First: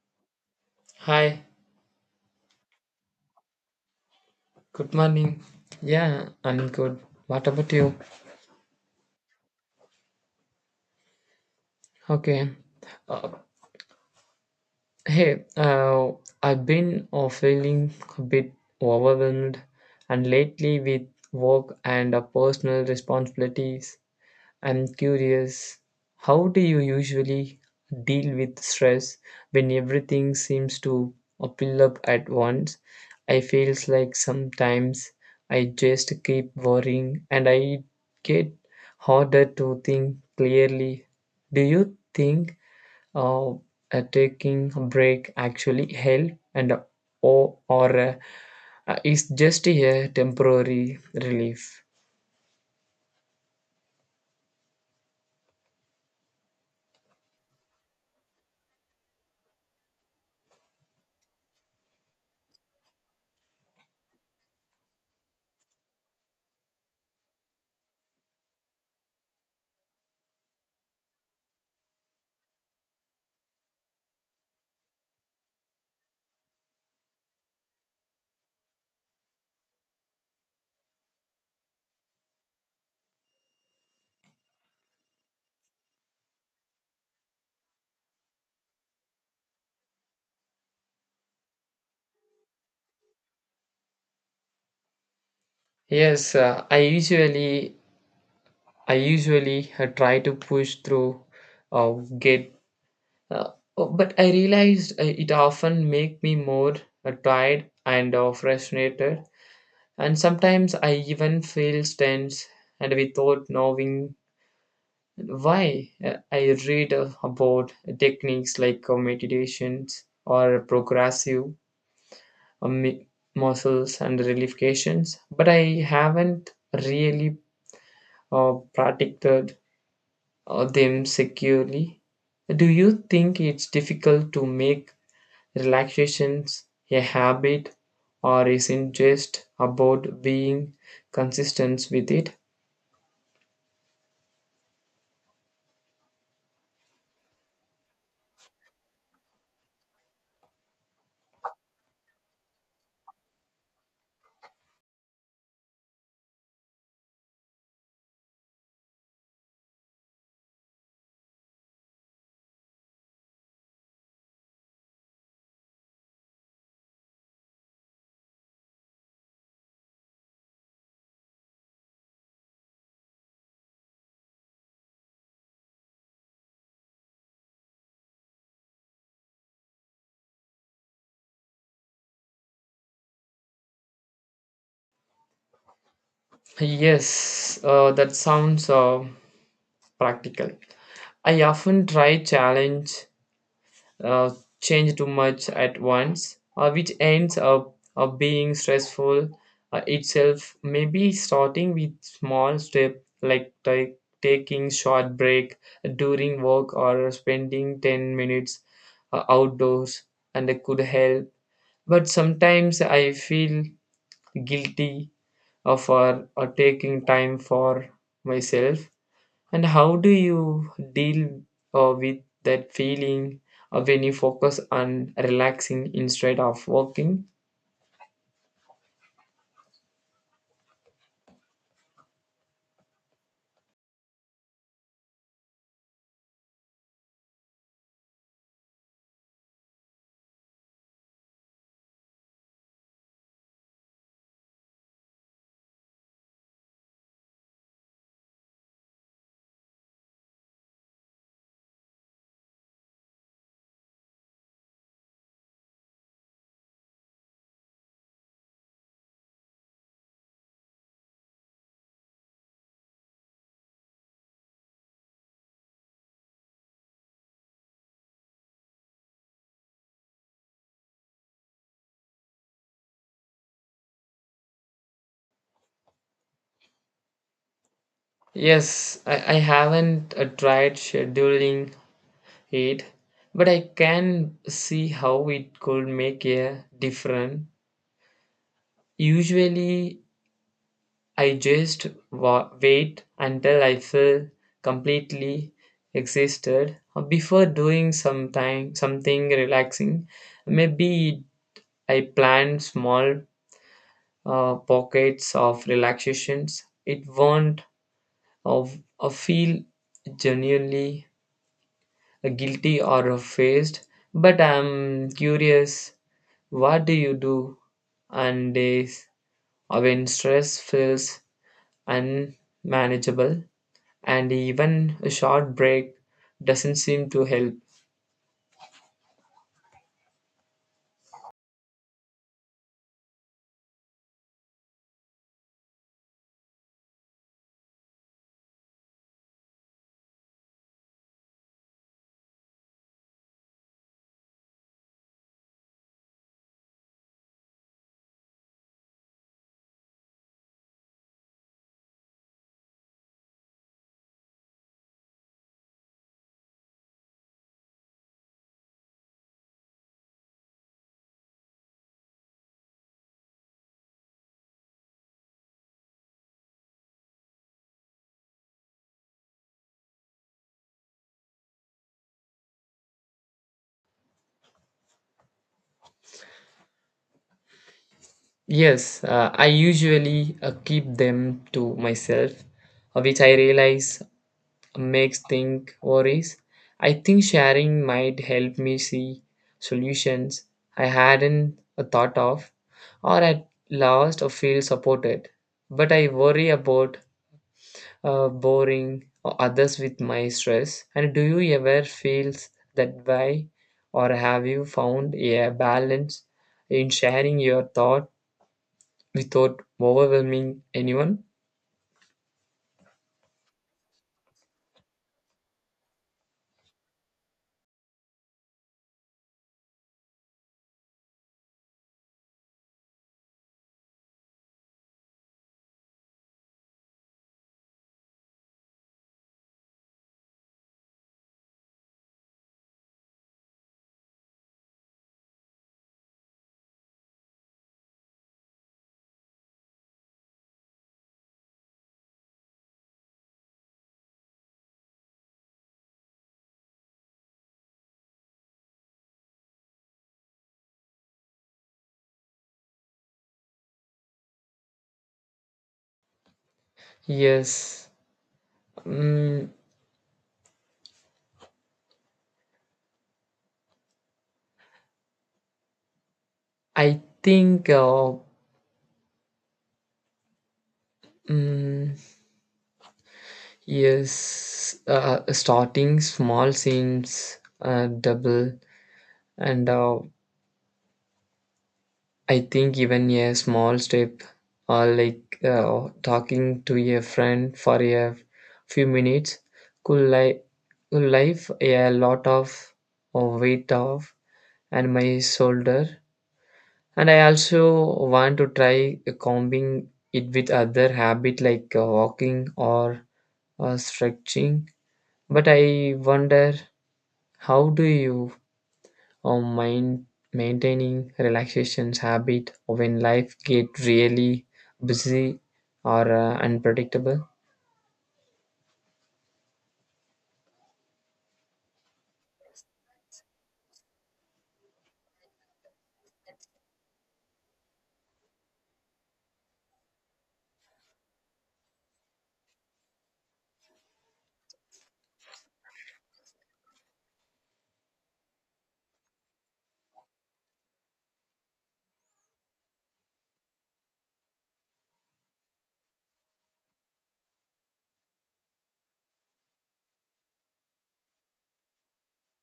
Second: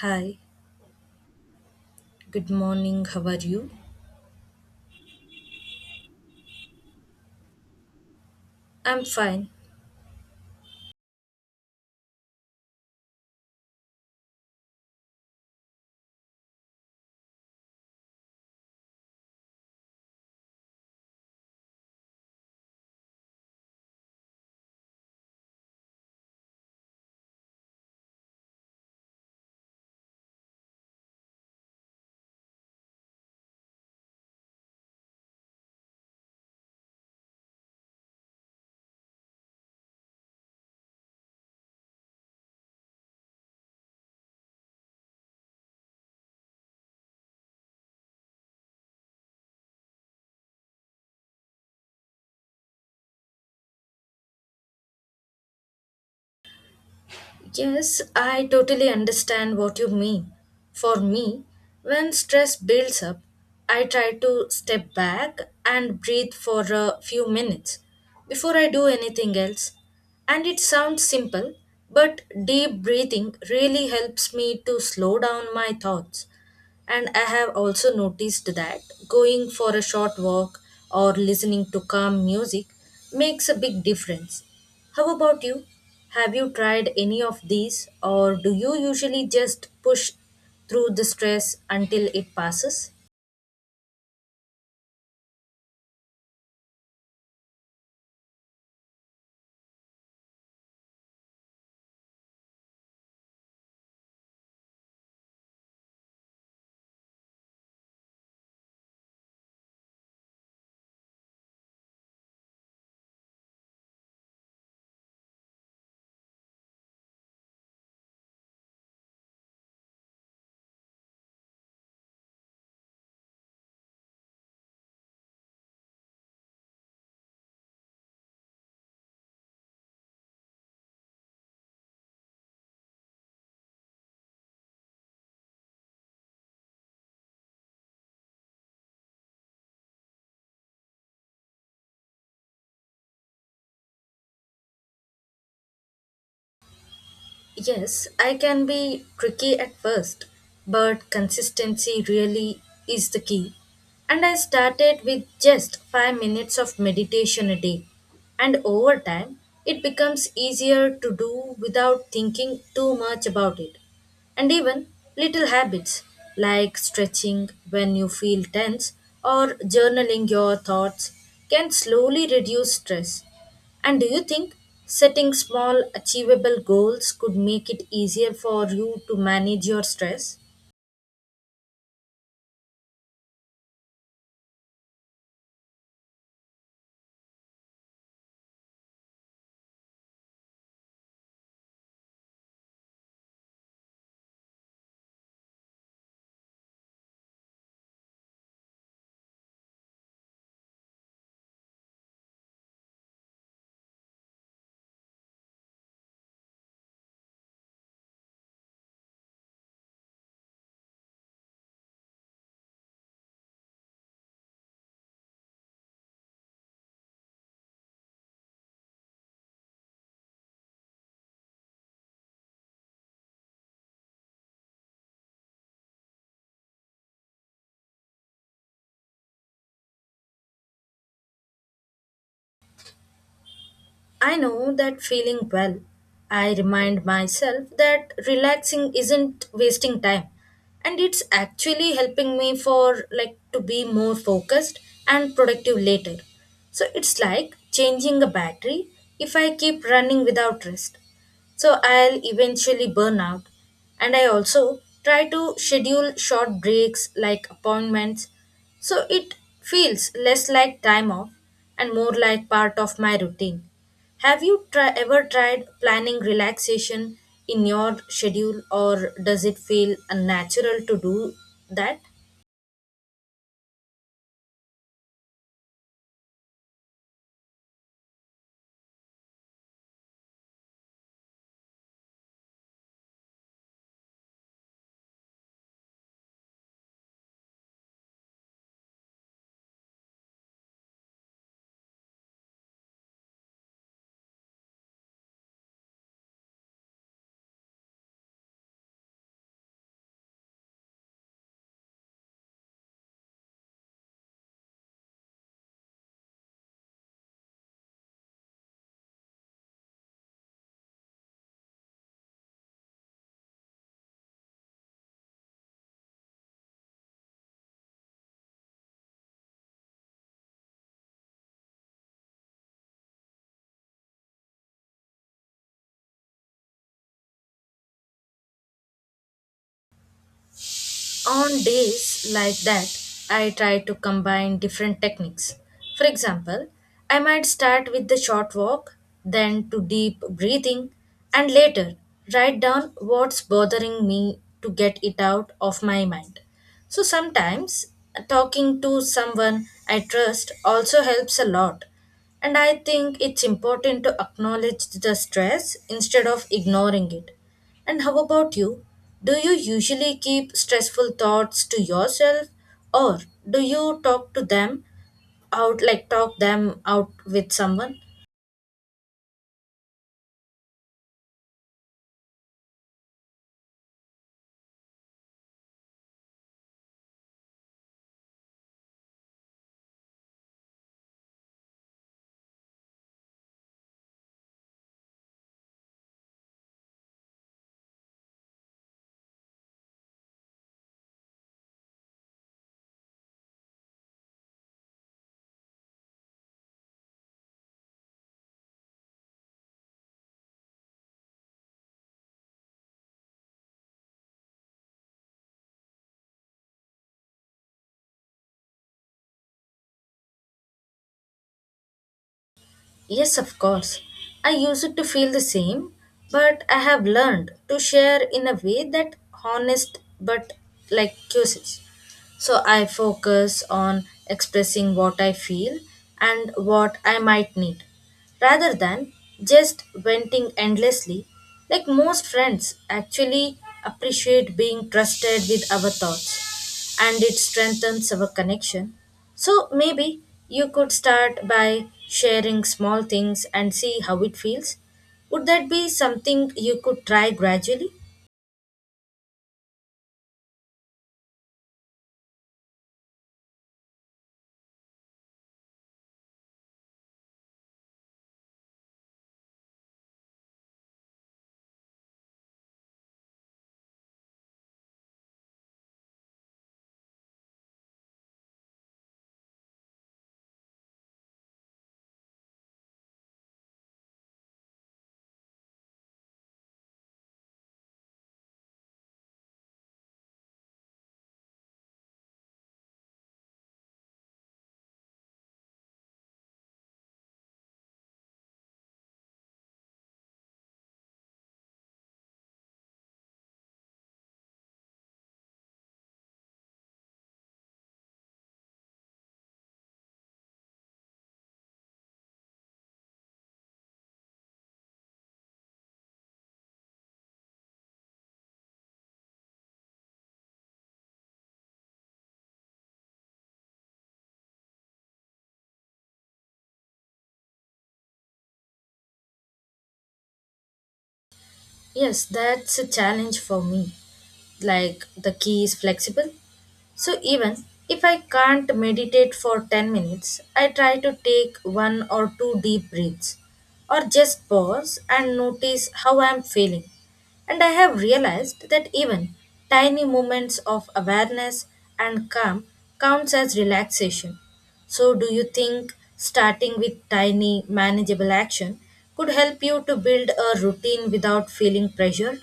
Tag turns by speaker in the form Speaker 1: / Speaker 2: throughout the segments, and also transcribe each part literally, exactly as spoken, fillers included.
Speaker 1: Hi,
Speaker 2: Hi,
Speaker 1: good morning. How are you?
Speaker 2: good morning. Yeah, I'm good. What about you?
Speaker 1: I'm fine.
Speaker 2: Okay. Uh, hey, uh, I've been uh, feeling a bit overwhelmed and lately with work and uh, personal responsibilities. I'm curious, how do you usually deal with stress when everything seems to pile up at once? I feels like sometimes I just keep worrying and I get harder to think clearly. Do you think uh, uh, taking a break actually help and uh, or, or uh, uh, is just a temporary relief?
Speaker 1: Yes, I totally understand what you mean. For me, when stress builds up, I try to step back and breathe for a few minutes before I do anything else. And it sounds simple, but deep breathing really helps me to slow down my thoughts. And I have also noticed that going for a short walk or listening to calm music makes a big difference. How about you? Have you tried any of these, or do you usually just push through the stress until it passes?
Speaker 2: Yes, uh, I usually I usually uh, try to push through or get, uh, oh, but I realized uh, it often make me more uh, tired and uh, frustrated, and sometimes I even feel tense and without knowing why. Uh, I read uh, about techniques like uh, meditations or progressive uh, mi- muscles and relaxations, but I haven't really uh, practiced uh, them securely. Do you think it's difficult to make relaxations a habit, or is it just about being consistent with it?
Speaker 1: Yes, I can be tricky at first, but consistency really is the key. And I started with just five minutes of meditation a day. And over time, it becomes easier to do without thinking too much about it. And even little habits like stretching when you feel tense or journaling your thoughts can slowly reduce stress. And do you think setting small, achievable goals could make it easier for you to manage your stress?
Speaker 2: Yes, uh, that sounds uh, practical. I often try challenge uh, change too much at once, uh, which ends up uh, being stressful uh, itself. Maybe starting with small step like ta- taking short break during work, or spending ten minutes uh, outdoors, and that could help. But sometimes I feel guilty uh, for uh, taking time for myself. And how do you deal uh, with that feeling uh, when you focus on relaxing instead of working?
Speaker 1: I know that feeling well. I remind myself that relaxing isn't wasting time and it's actually helping me for like to be more focused and productive later. So it's like changing a battery if I keep running without rest. So I'll eventually burn out. And I also try to schedule short breaks like appointments. So it feels less like time off and more like part of my routine. Have you try, ever tried planning relaxation in your schedule, or does it feel unnatural to do that?
Speaker 2: Yes, I, I haven't uh, tried scheduling it, but I can see how it could make a difference. Usually, I just wa- wait until I feel completely exhausted uh, before doing something something relaxing. Maybe I plan small uh, pockets of relaxations. It won't of uh, feel genuinely guilty or faced. But I'm curious, what do you do on days when stress feels unmanageable and even a short break doesn't seem to help?
Speaker 1: On days like that, I try to combine different techniques. For example, I might start with the short walk, then to deep breathing, and later write down what's bothering me to get it out of my mind. So sometimes talking to someone I trust also helps a lot, and I think it's important to acknowledge the stress instead of ignoring it. And how about you? Do you usually keep stressful thoughts to yourself, or do you talk to them out like talk them out with someone?
Speaker 2: Yes, uh, I usually uh, keep them to myself, uh, which I realize makes think worries. I think sharing might help me see solutions I hadn't a thought of, or at last or feel supported. But I worry about uh, boring or others with my stress. And do you ever feel that way, or have you found a balance in sharing your thought without overwhelming anyone?
Speaker 1: Yes, of course. I used to feel the same, but I have learned to share in a way that honest but like curious. So I focus on expressing what I feel and what I might need rather than just venting endlessly. Like most friends actually appreciate being trusted with our thoughts, and it strengthens our connection. So maybe you could start by sharing small things and see how it feels. Would that be something you could try gradually?
Speaker 2: Yes. Mm, I think uh, mm, yes, uh, starting small seems uh, double, and uh, I think even a small step, uh, like uh, talking to a friend for a few minutes, could li- could lift a lot of uh, weight off and my shoulder. And I also want to try combing it with other habit like uh, walking or uh, stretching. But I wonder, how do you um, mind maintaining relaxations habit when life get really busy or uh, unpredictable?
Speaker 1: Yes, that's a challenge for me. Like the key is flexible. So even if I can't meditate for ten minutes, I try to take one or two deep breaths or just pause and notice how I'm feeling. And I have realized that even tiny moments of awareness and calm counts as relaxation. So, do you think starting with tiny, manageable action could help you to build a routine without feeling pressured?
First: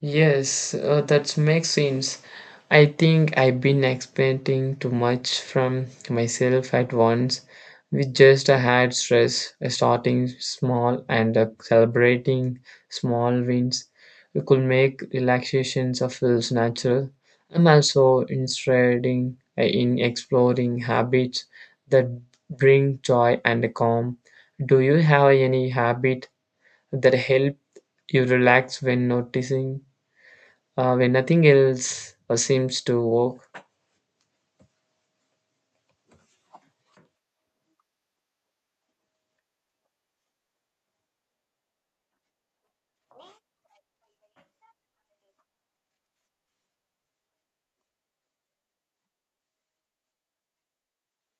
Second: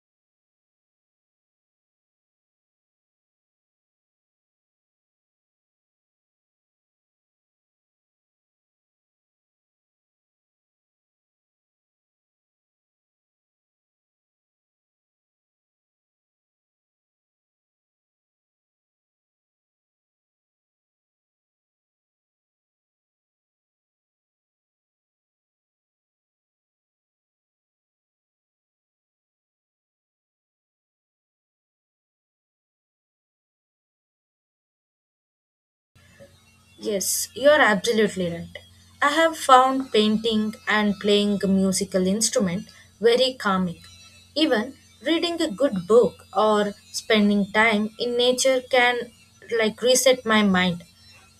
Speaker 2: Yes, uh, that makes sense. I think I've been expecting too much from myself at once. We just had stress, uh, starting small and uh, celebrating small wins. We could make relaxations of feels natural. I'm also interested in uh, in exploring habits that bring joy and calm. Do you have any habit that help you relax when noticing, uh, when nothing else uh, seems to work?
Speaker 1: Yes, you are absolutely right. I have found painting and playing a musical instrument very calming. Even reading a good book or spending time in nature can like reset my mind.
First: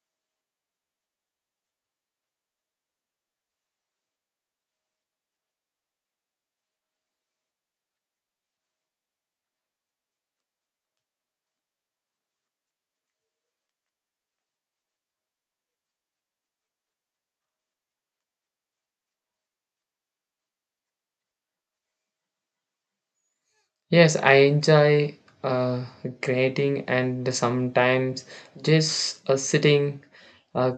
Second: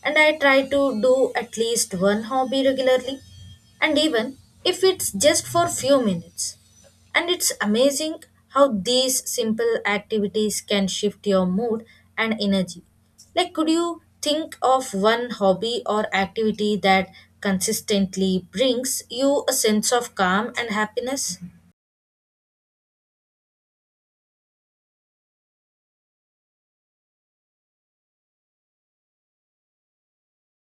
Speaker 1: And I try to do at least one hobby regularly and even if it's just for few minutes. And it's amazing how these simple activities can shift your mood and energy. Like, could you think of one hobby or activity that consistently brings you a sense of calm and happiness?
Speaker 2: Yes, I enjoy uh, creating, and sometimes just uh, sitting uh,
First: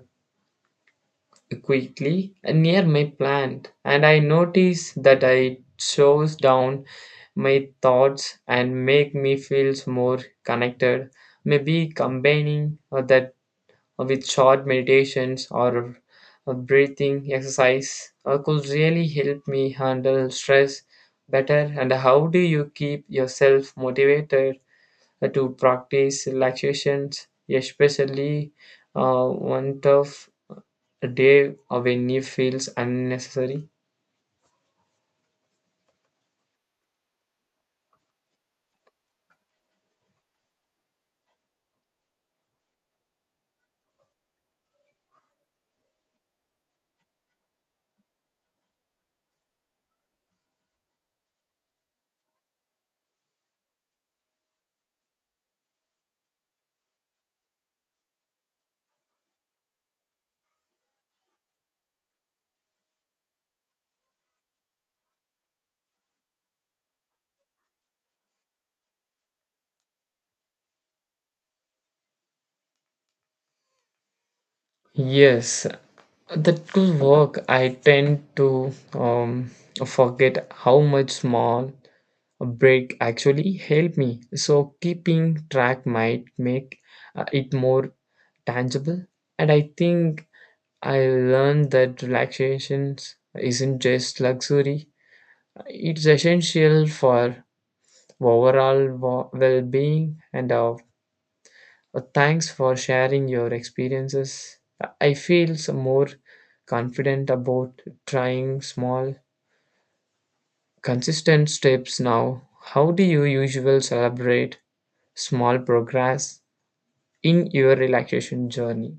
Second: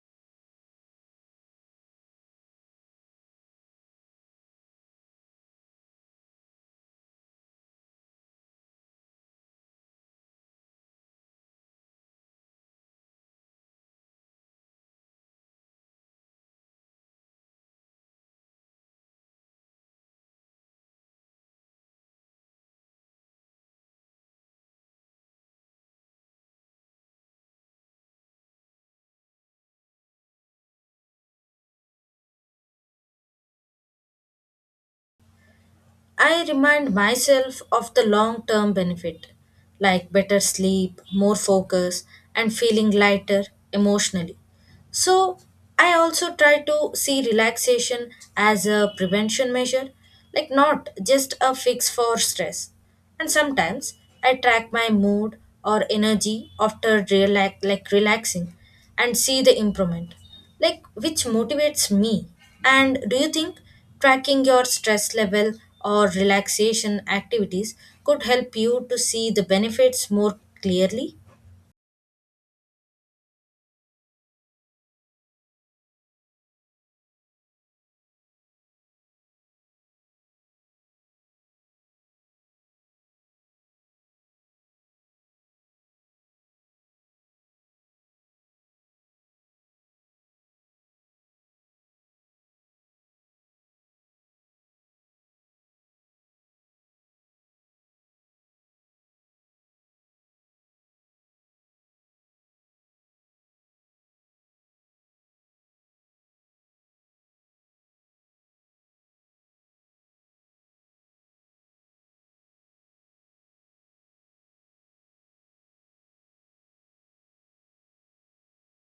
Speaker 2: quickly near my plant, and I notice that I shows down my thoughts and make me feel more connected. Maybe combining uh, that with short meditations or a breathing exercise uh, could really help me handle stress better. And how do you keep yourself motivated uh, to practice relaxations, especially uh, one tough day uh, when it feels unnecessary?
Speaker 1: I remind myself of the long term benefit, like better sleep, more focus, and feeling lighter emotionally. So, I also try to see relaxation as a prevention measure, like not just a fix for stress. And sometimes I track my mood or energy after relax, like relaxing and see the improvement like which motivates me. And do you think tracking your stress level or relaxation activities could help you to see the benefits more clearly?
Speaker 2: Yes, that could work. I tend to um, forget how much small break actually help me, so keeping track might make uh, it more tangible. And I think I learned that relaxation isn't just luxury, it's essential for overall wa- well-being. And uh, uh, thanks for sharing your experiences. I feel some more confident about trying small consistent steps. Now, how do you usually celebrate small progress in your relaxation journey?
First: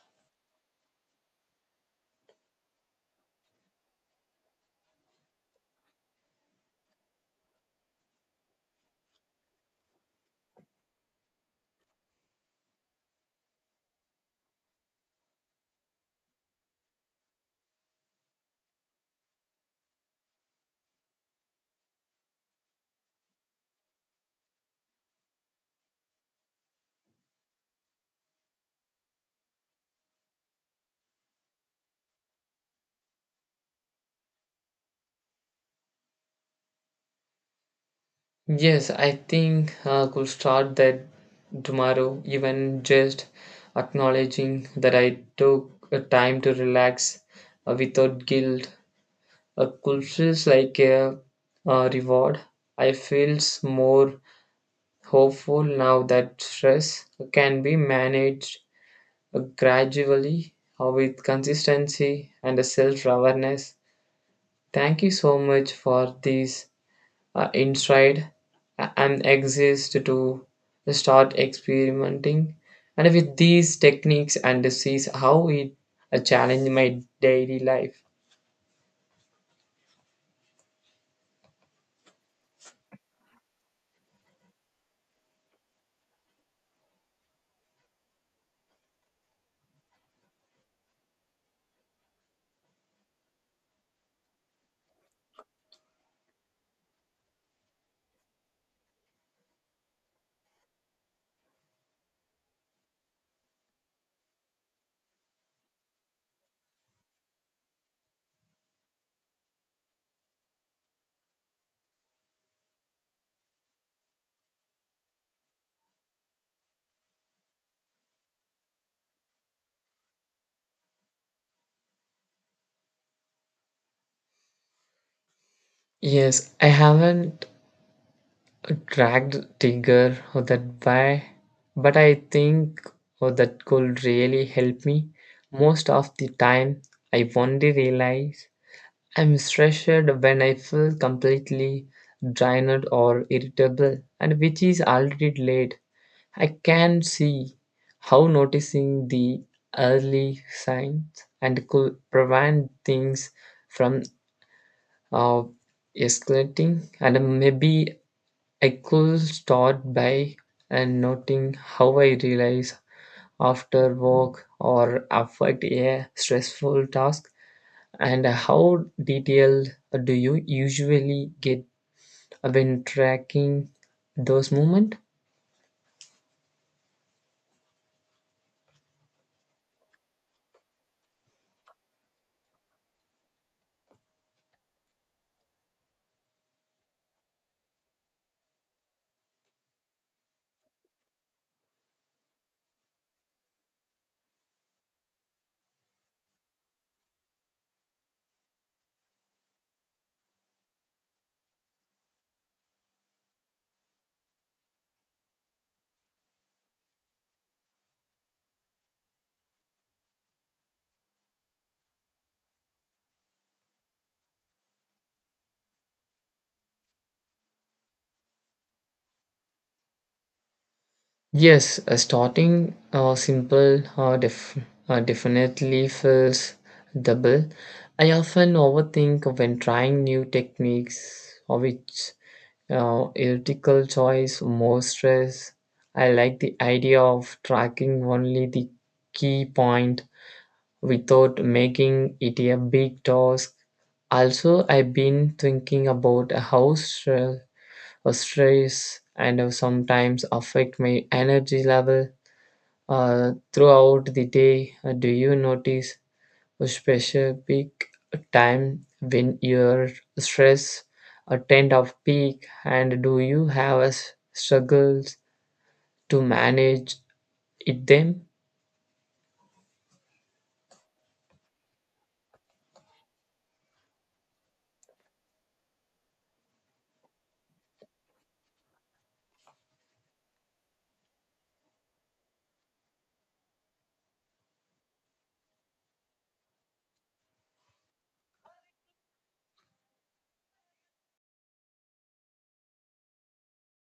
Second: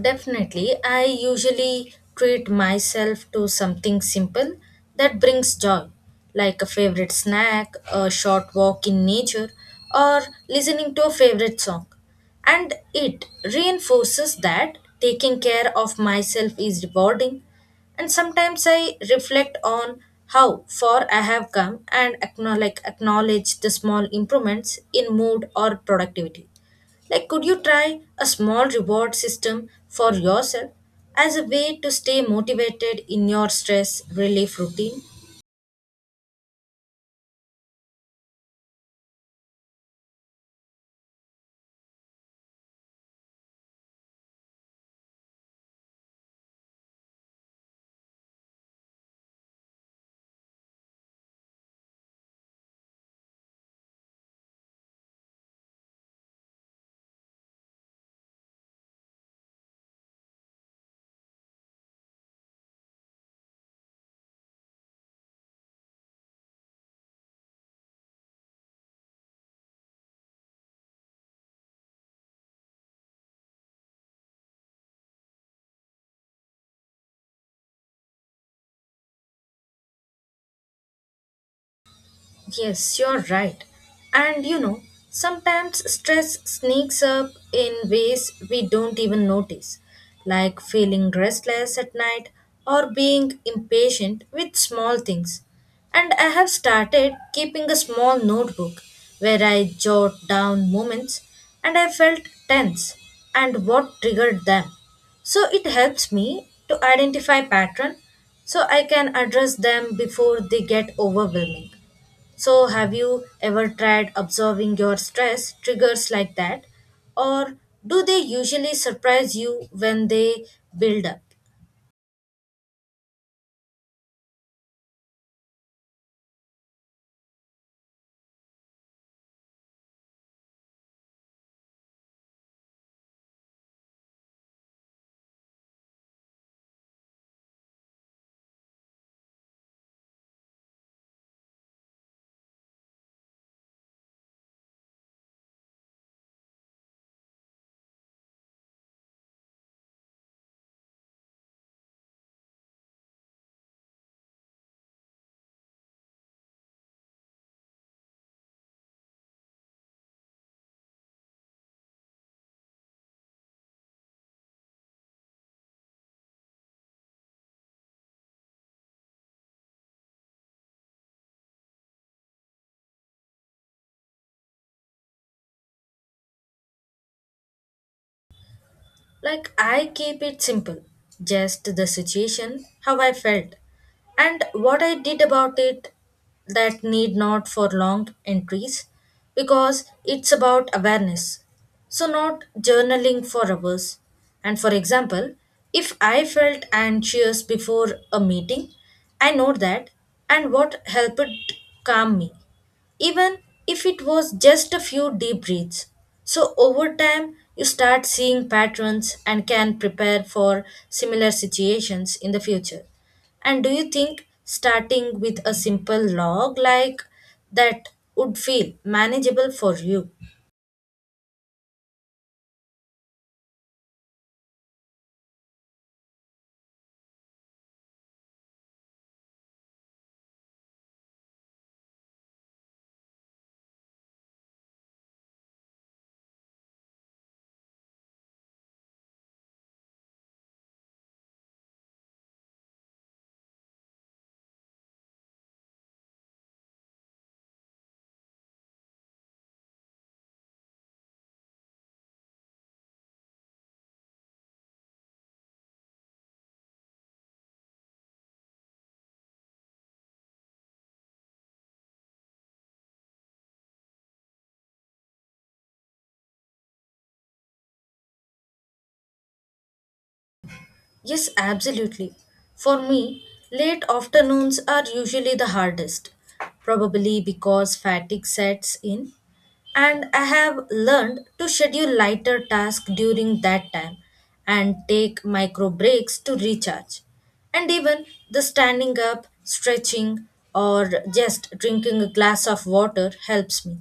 Speaker 1: Definitely, I usually treat myself to something simple that brings joy, like a favorite snack, a short walk in nature, or listening to a favorite song. And it reinforces that taking care of myself is rewarding. And sometimes I reflect on how far I have come and acknowledge, acknowledge the small improvements in mood or productivity, like, could you try a small reward system for yourself as a way to stay motivated in your stress relief routine?
Speaker 2: Yes, I think I could start that tomorrow, even just acknowledging that I took a time to relax uh, without guilt. A could feels like a, uh reward. I feels more hopeful now that stress can be managed uh, gradually uh, with consistency and self awareness. Thank you so much for this uh, inside uh, and exist to start experimenting and with these techniques, and to see how it uh, challenge my daily life.
Speaker 1: Yes, you're right. And you know, sometimes stress sneaks up in ways we don't even notice, like feeling restless at night or being impatient with small things. And I have started keeping a small notebook where I jot down moments and I felt tense and what triggered them. So it helps me to identify pattern so I can address them before they get overwhelming. So, have you ever tried observing your stress triggers like that? Or do they usually surprise you when they build up?
Speaker 2: Yes, I haven't dragged tiger or that by, but I think oh, that could really help me. Most of the time I only realize I'm stressed when I feel completely drained or irritable, and which is already late. I can see how noticing the early signs and could prevent things from uh, escalating. And maybe I could start by uh, noting how I realize after work or affect a stressful task. And how detailed do you usually get when tracking those moments?
Speaker 1: Like I keep it simple, just the situation, how I felt, and what I did about it, that need not for long entries because it's about awareness. So, not journaling for hours. And for example, if I felt anxious before a meeting, I know that and what helped calm me even if it was just a few deep breaths. So, over time, you start seeing patterns and can prepare for similar situations in the future. And do you think starting with a simple log like that would feel manageable for you?
Speaker 2: Yes, uh, starting uh, simple uh, def- uh, definitely feels double. I often overthink when trying new techniques, or which uh, ethical choice, more stress. I like the idea of tracking only the key point without making it a big task. Also, I've been thinking about how stress, stress and uh, sometimes affect my energy level uh, throughout the day. Uh, do you notice a specific time when your stress uh, tend of peak, and do you have a s- struggles to manage it them?
Speaker 1: Yes, absolutely. For me, late afternoons are usually the hardest, probably because fatigue sets in, and I have learned to schedule lighter tasks during that time and take micro breaks to recharge. And even the standing up, stretching, or just drinking a glass of water helps me.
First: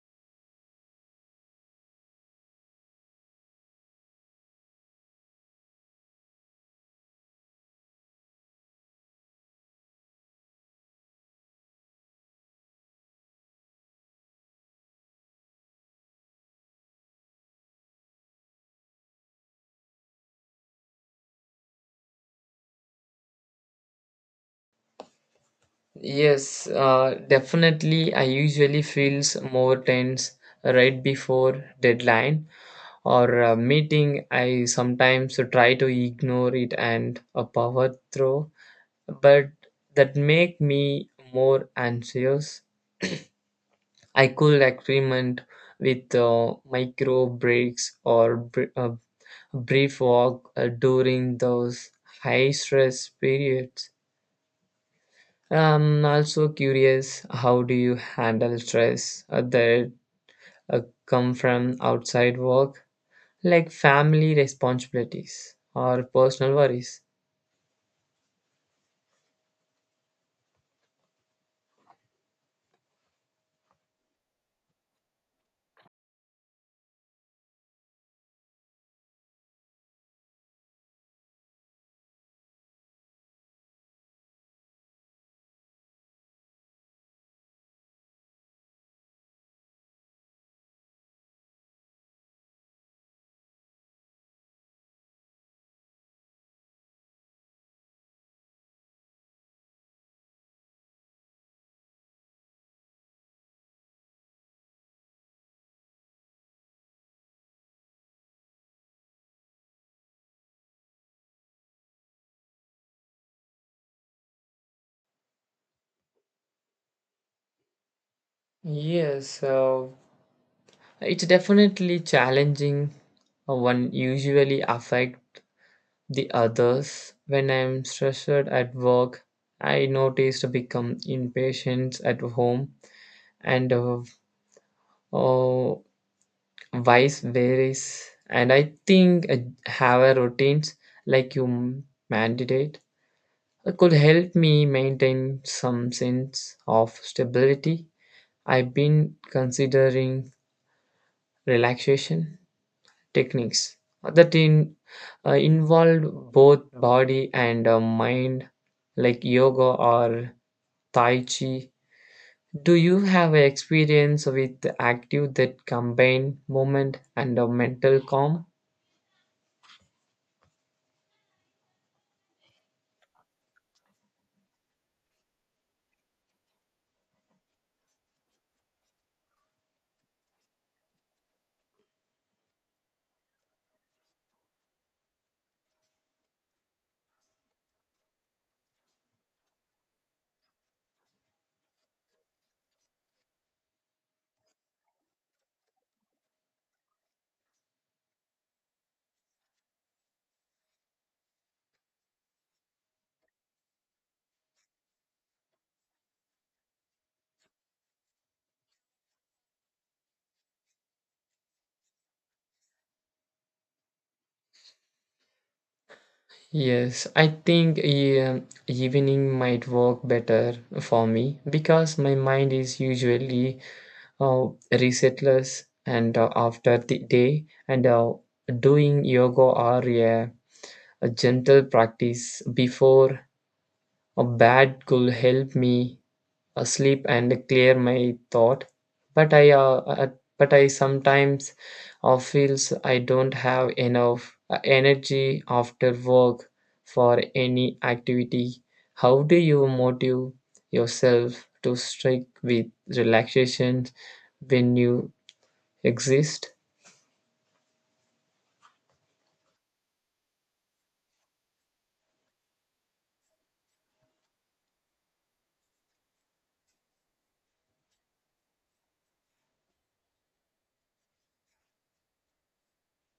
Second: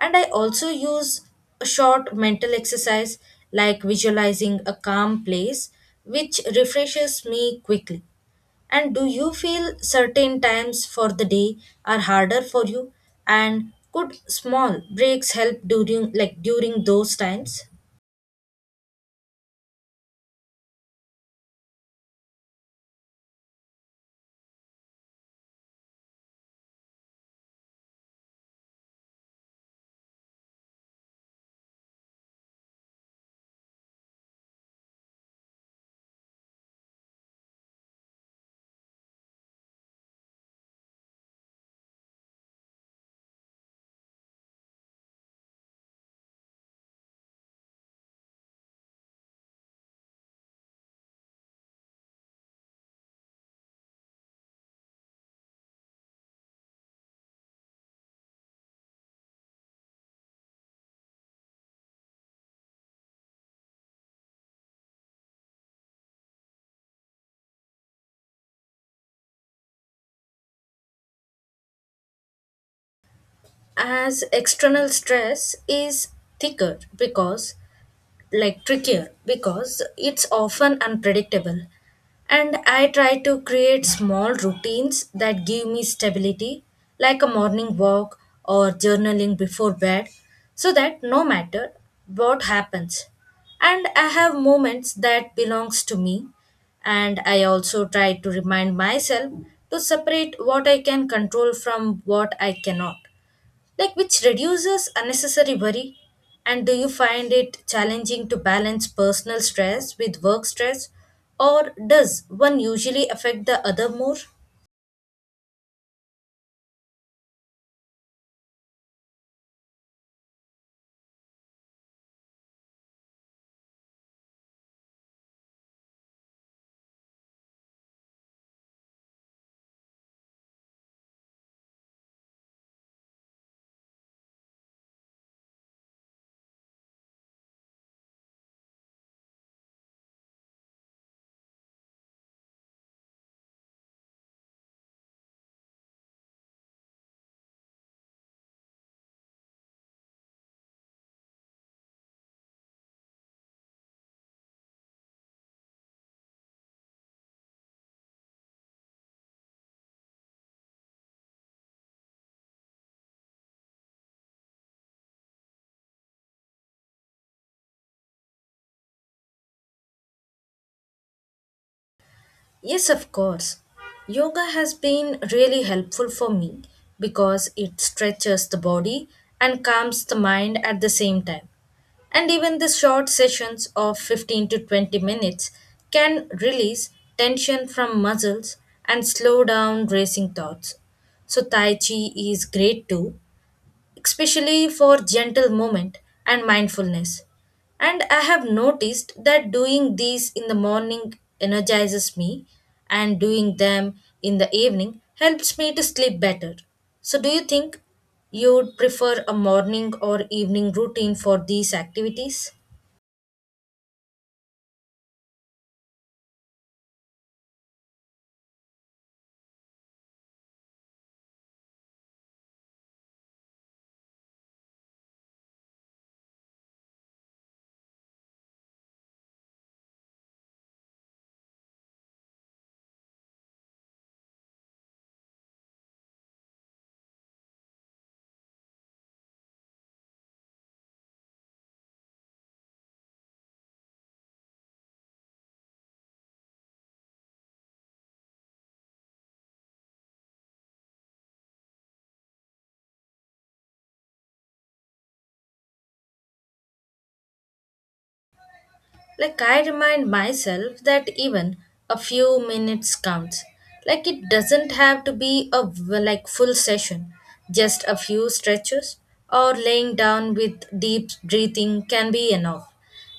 Speaker 1: And I also use a short mental exercise like visualizing a calm place, which refreshes me quickly. And do you feel certain times for the day are harder for you? And could small breaks help during like during those times?
Speaker 2: Yes, uh, definitely. I usually feels more tense right before deadline or a meeting. I sometimes try to ignore it and uh, power through, but that make me more anxious. I could experiment with uh, micro breaks or br- a brief walk uh, during those high stress periods. I'm also curious, how do you handle stress uh, that uh, come from outside work, like family responsibilities or personal worries?
Speaker 1: as external stress is thicker because like trickier because it's often unpredictable, and I try to create small routines that give me stability, like a morning walk or journaling before bed, so that no matter what happens and I have moments that belongs to me. And I also try to remind myself to separate what I can control from what I cannot, like which reduces unnecessary worry. And do you find it challenging to balance personal stress with work stress, or does one usually affect the other more?
Speaker 2: Yes, uh, it's definitely challenging, uh, one usually affect the others. When I'm stressed at work, I notice to become impatient at home, and uh, uh, vice versa. And I think uh, have a routines like you mandate uh, could help me maintain some sense of stability. I've been considering relaxation techniques that in uh, involve both body and uh, mind, like yoga or tai chi. Do you have experience with active that combine movement and uh, mental calm?
Speaker 1: Yes, of course. Yoga has been really helpful for me because it stretches the body and calms the mind at the same time. And even the short sessions of fifteen to twenty minutes can release tension from muscles and slow down racing thoughts. So, Tai Chi is great too, especially for gentle movement and mindfulness. And I have noticed that doing these in the morning energizes me, and doing them in the evening helps me to sleep better. So, do you think you would prefer a morning or evening routine for these activities?
Speaker 2: Yes, I think, yeah, evening might work better for me because my mind is usually uh, resetless, and uh, after the day, and uh, doing yoga or yeah a gentle practice before a bad could help me asleep and clear my thought, but I uh, uh, but I sometimes uh, feels I don't have enough uh, energy after work for any activity. How do you motive yourself to stick with relaxation when you exist?
Speaker 1: Like I remind myself that even a few minutes counts. Like it doesn't have to be a v- like full session. Just a few stretches or laying down with deep breathing can be enough.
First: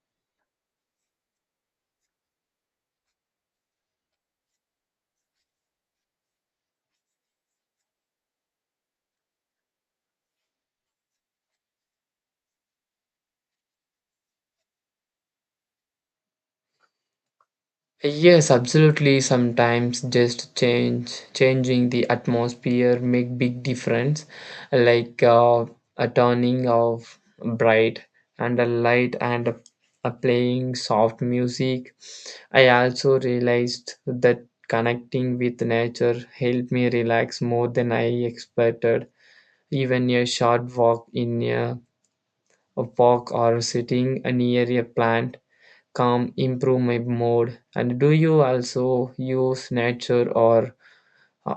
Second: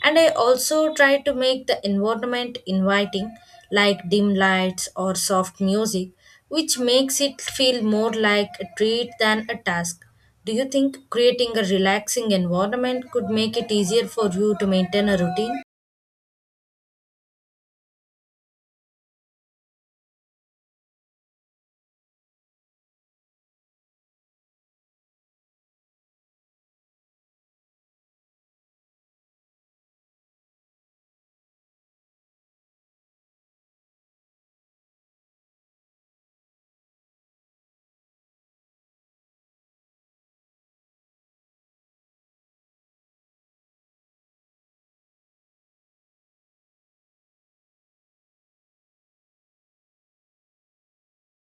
Speaker 1: And I also try to make the environment inviting, like dim lights or soft music, which makes it feel more like a treat than a task. Do you think creating a relaxing environment could make it easier for you to maintain a routine?
Speaker 2: Yes, absolutely. Sometimes just change changing the atmosphere make big difference, like uh, a turning of bright and a light, and a, a playing soft music. I also realized that connecting with nature helped me relax more than I expected. Even a short walk in a, a park, or sitting near a plant, calm improve my mood. And do you also use nature or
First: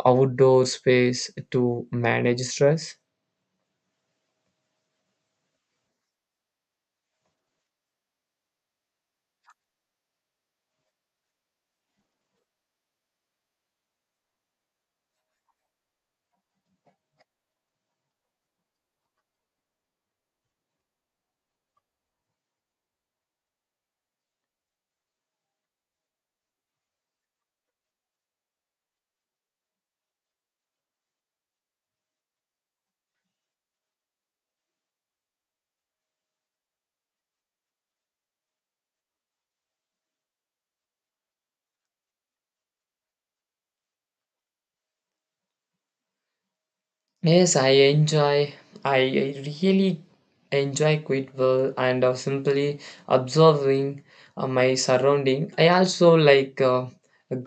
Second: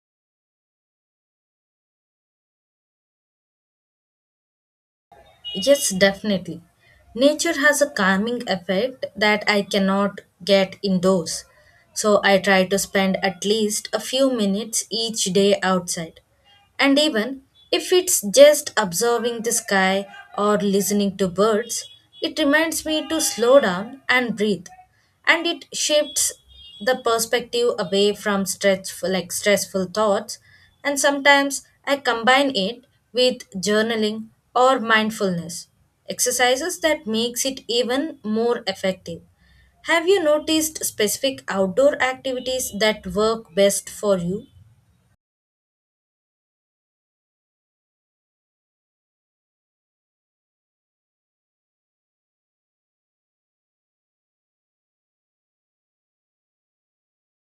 Speaker 2: outdoor space to manage stress?
Speaker 1: Yes, definitely. Nature has a calming effect that I cannot get indoors. So I try to spend at least a few minutes each day outside. And even if it's just observing the sky or listening to birds, it reminds me to slow down and breathe. And it shifts the perspective away from stressful like stressful thoughts. And sometimes I combine it with journaling or mindfulness exercises that makes it even more effective. Have you noticed specific outdoor activities that work best for you?
Speaker 2: Yes, i enjoy i I really enjoy quite well and uh, simply observing uh, my surrounding. I also like uh,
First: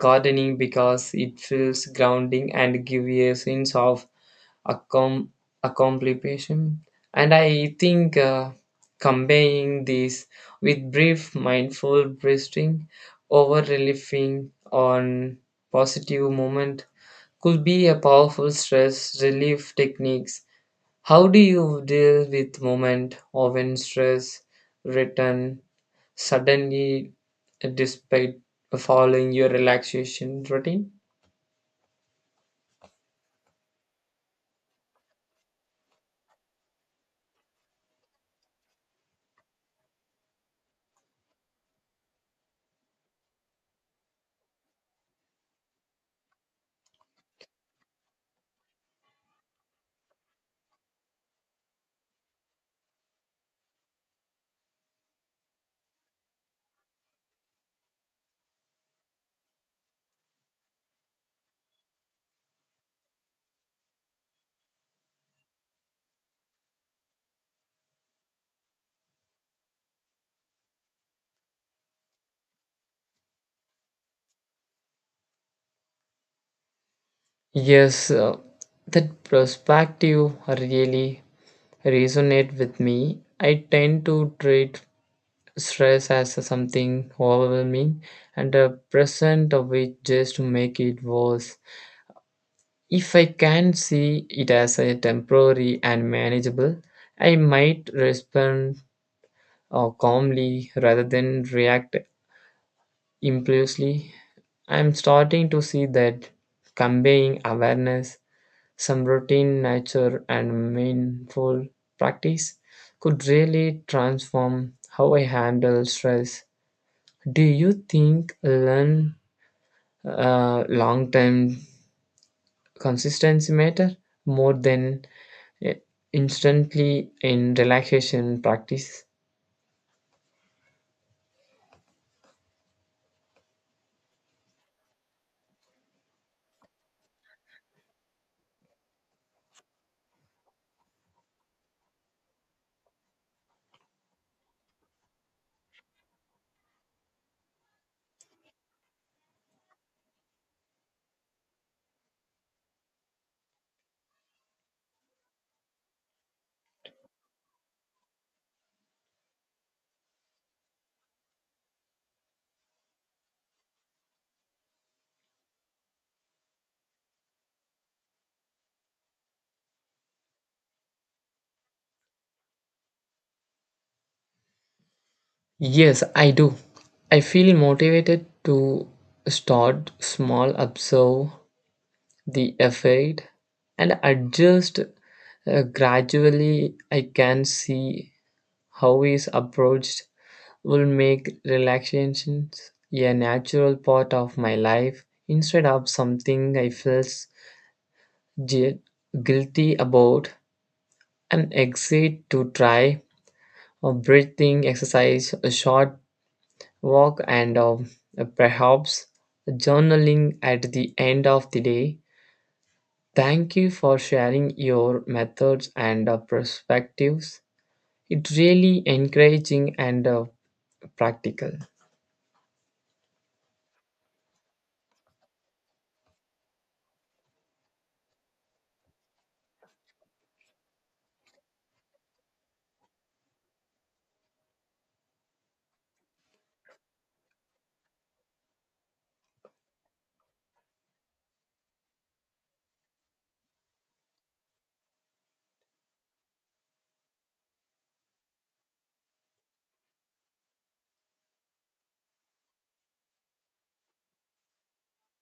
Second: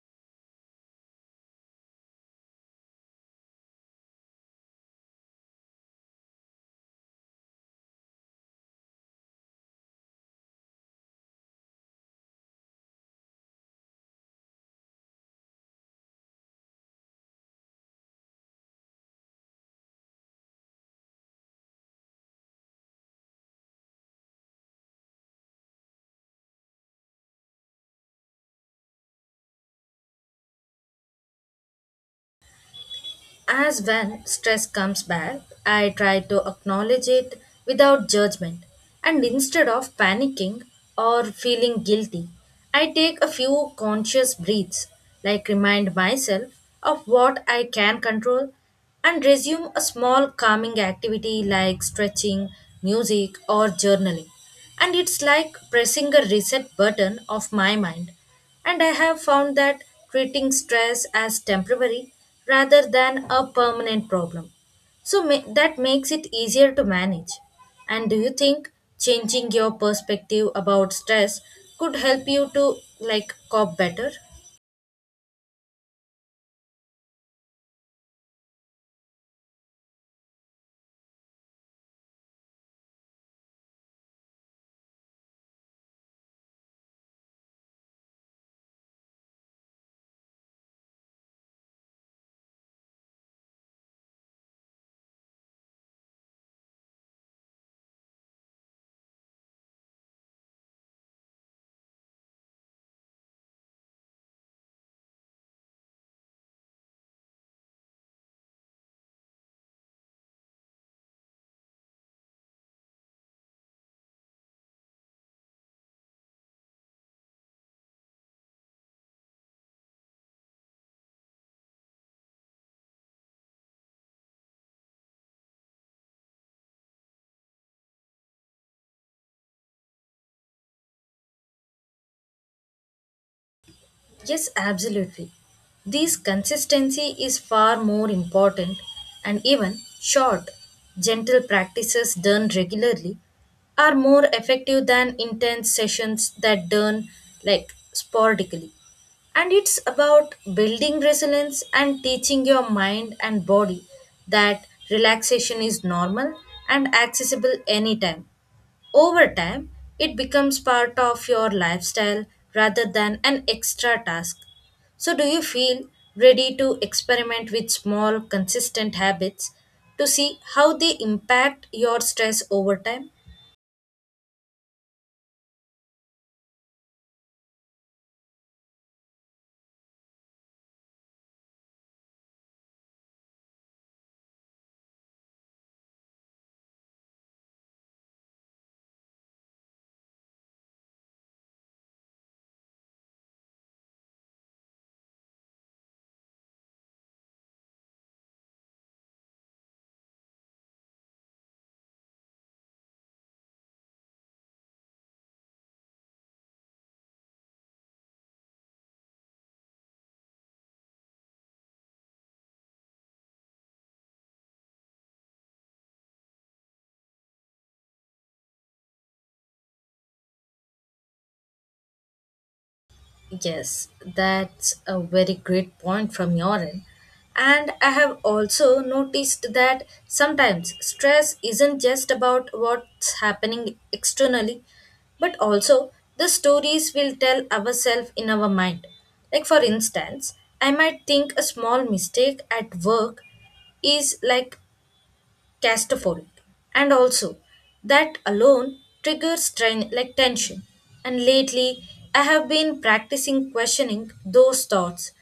Speaker 2: gardening because it feels grounding and gives a sense of accom- accomplishment. And I think uh, combining these with brief mindful breathing, over relieving on positive moment, could be a powerful stress relief techniques. How do you deal with moment or when stress return suddenly despite following your relaxation routine?
Speaker 1: As when stress comes back, I try to acknowledge it without judgment. And instead of panicking or feeling guilty, I take a few conscious breaths, like remind myself of what I can control and resume a small calming activity like stretching, music, or journaling. And it's like pressing a reset button of my mind. And I have found that treating stress as temporary rather than a permanent problem. So ma- that makes it easier to manage. And do you think changing your perspective about stress could help you to like cope better?
Speaker 2: Yes, uh, that perspective really resonate with me. I tend to treat stress as something overwhelming, and a present of it just to make it worse. If I can see it as a temporary and manageable, I might respond uh, calmly rather than react impulsively. I'm starting to see that conveying awareness, some routine nature and mindful practice could really transform how I handle stress. Do you think learn uh, long term consistency matter more than uh, instantly in relaxation practice?
Speaker 1: Yes, absolutely. This consistency is far more important, and even short, gentle practices done regularly are more effective than intense sessions that done like sporadically. And it's about building resilience and teaching your mind and body that relaxation is normal and accessible anytime. Over time, it becomes part of your lifestyle rather than an extra task. So, do you feel ready to experiment with small, consistent habits to see how they impact your stress over time?
Speaker 2: Yes, I do. I feel motivated to start small, observe the effect, and adjust uh, gradually. I can see how is approached will make relaxations a natural part of my life, instead of something I felt gui- guilty about, and excited to try a breathing exercise, a short walk, and um, perhaps journaling at the end of the day. Thank you for sharing your methods and uh, perspectives. It's really encouraging and uh, practical.
Speaker 1: Yes, that's a very great point from your end. And I have also noticed that sometimes stress isn't just about what's happening externally, but also the stories we'll tell ourselves in our mind. Like, for instance, I might think a small mistake at work is like claustrophobic, and also that alone triggers train like tension. And lately I have been practicing questioning those thoughts,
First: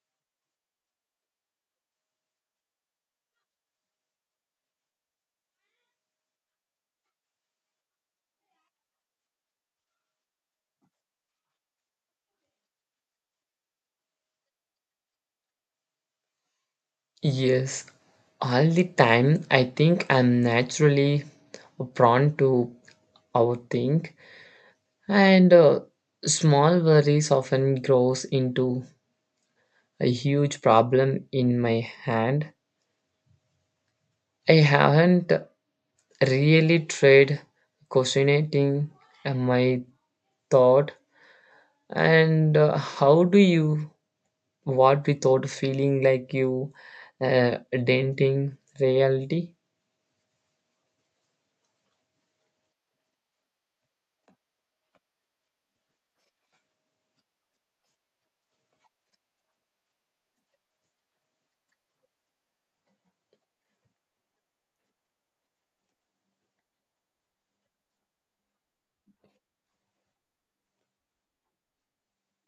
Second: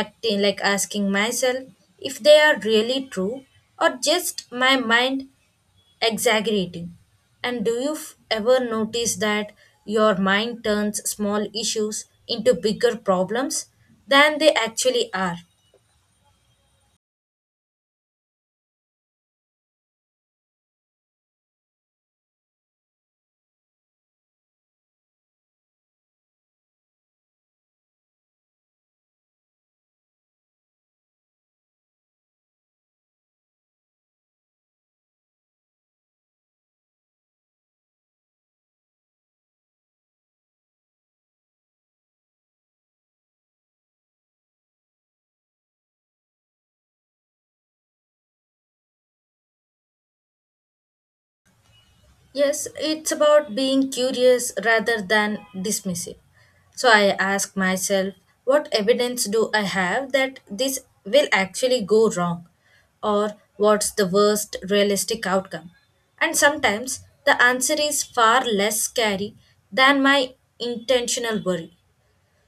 Speaker 1: acting like asking myself if they are really true or just my mind exaggerating. And do you f- ever notice that your mind turns small issues into bigger problems than they actually are?
Speaker 2: Yes, all the time. I think I'm naturally prone to overthink, and uh, small worries often grows into a huge problem in my hand. I haven't really tried questioning uh, my thought. And uh, how do you what without feeling like you uh, denting reality?
Speaker 1: Yes, it's about being curious rather than dismissive. So I ask myself, what evidence do I have that this will actually go wrong? Or what's the worst realistic outcome? And sometimes the answer is far less scary than my intentional worry.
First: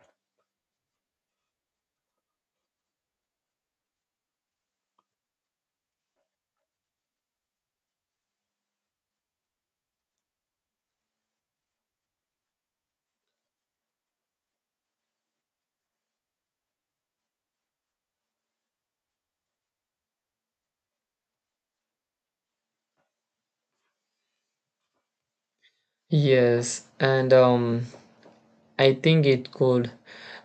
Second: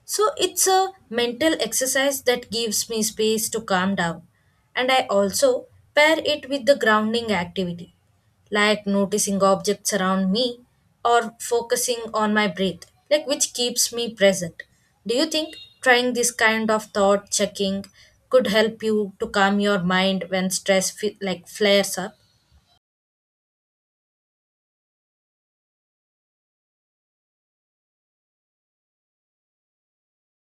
Speaker 1: So it's a mental exercise that gives me space to calm down. And I also pair it with the grounding activity, like noticing objects around me or focusing on my breath, like which keeps me present. Do you think trying this kind of thought checking could help you to calm your mind when stress fe- like flares up?
Speaker 2: Yes, and um, I think it could.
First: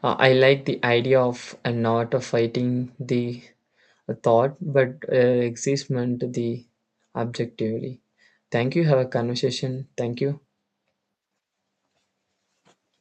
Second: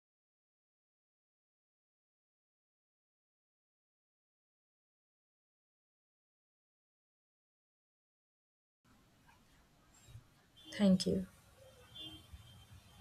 Speaker 2: Uh, I like the idea of uh, not uh, fighting the thought, but uh, existment the objectively. Thank you. Have a conversation. Thank you.
Speaker 1: Thank you.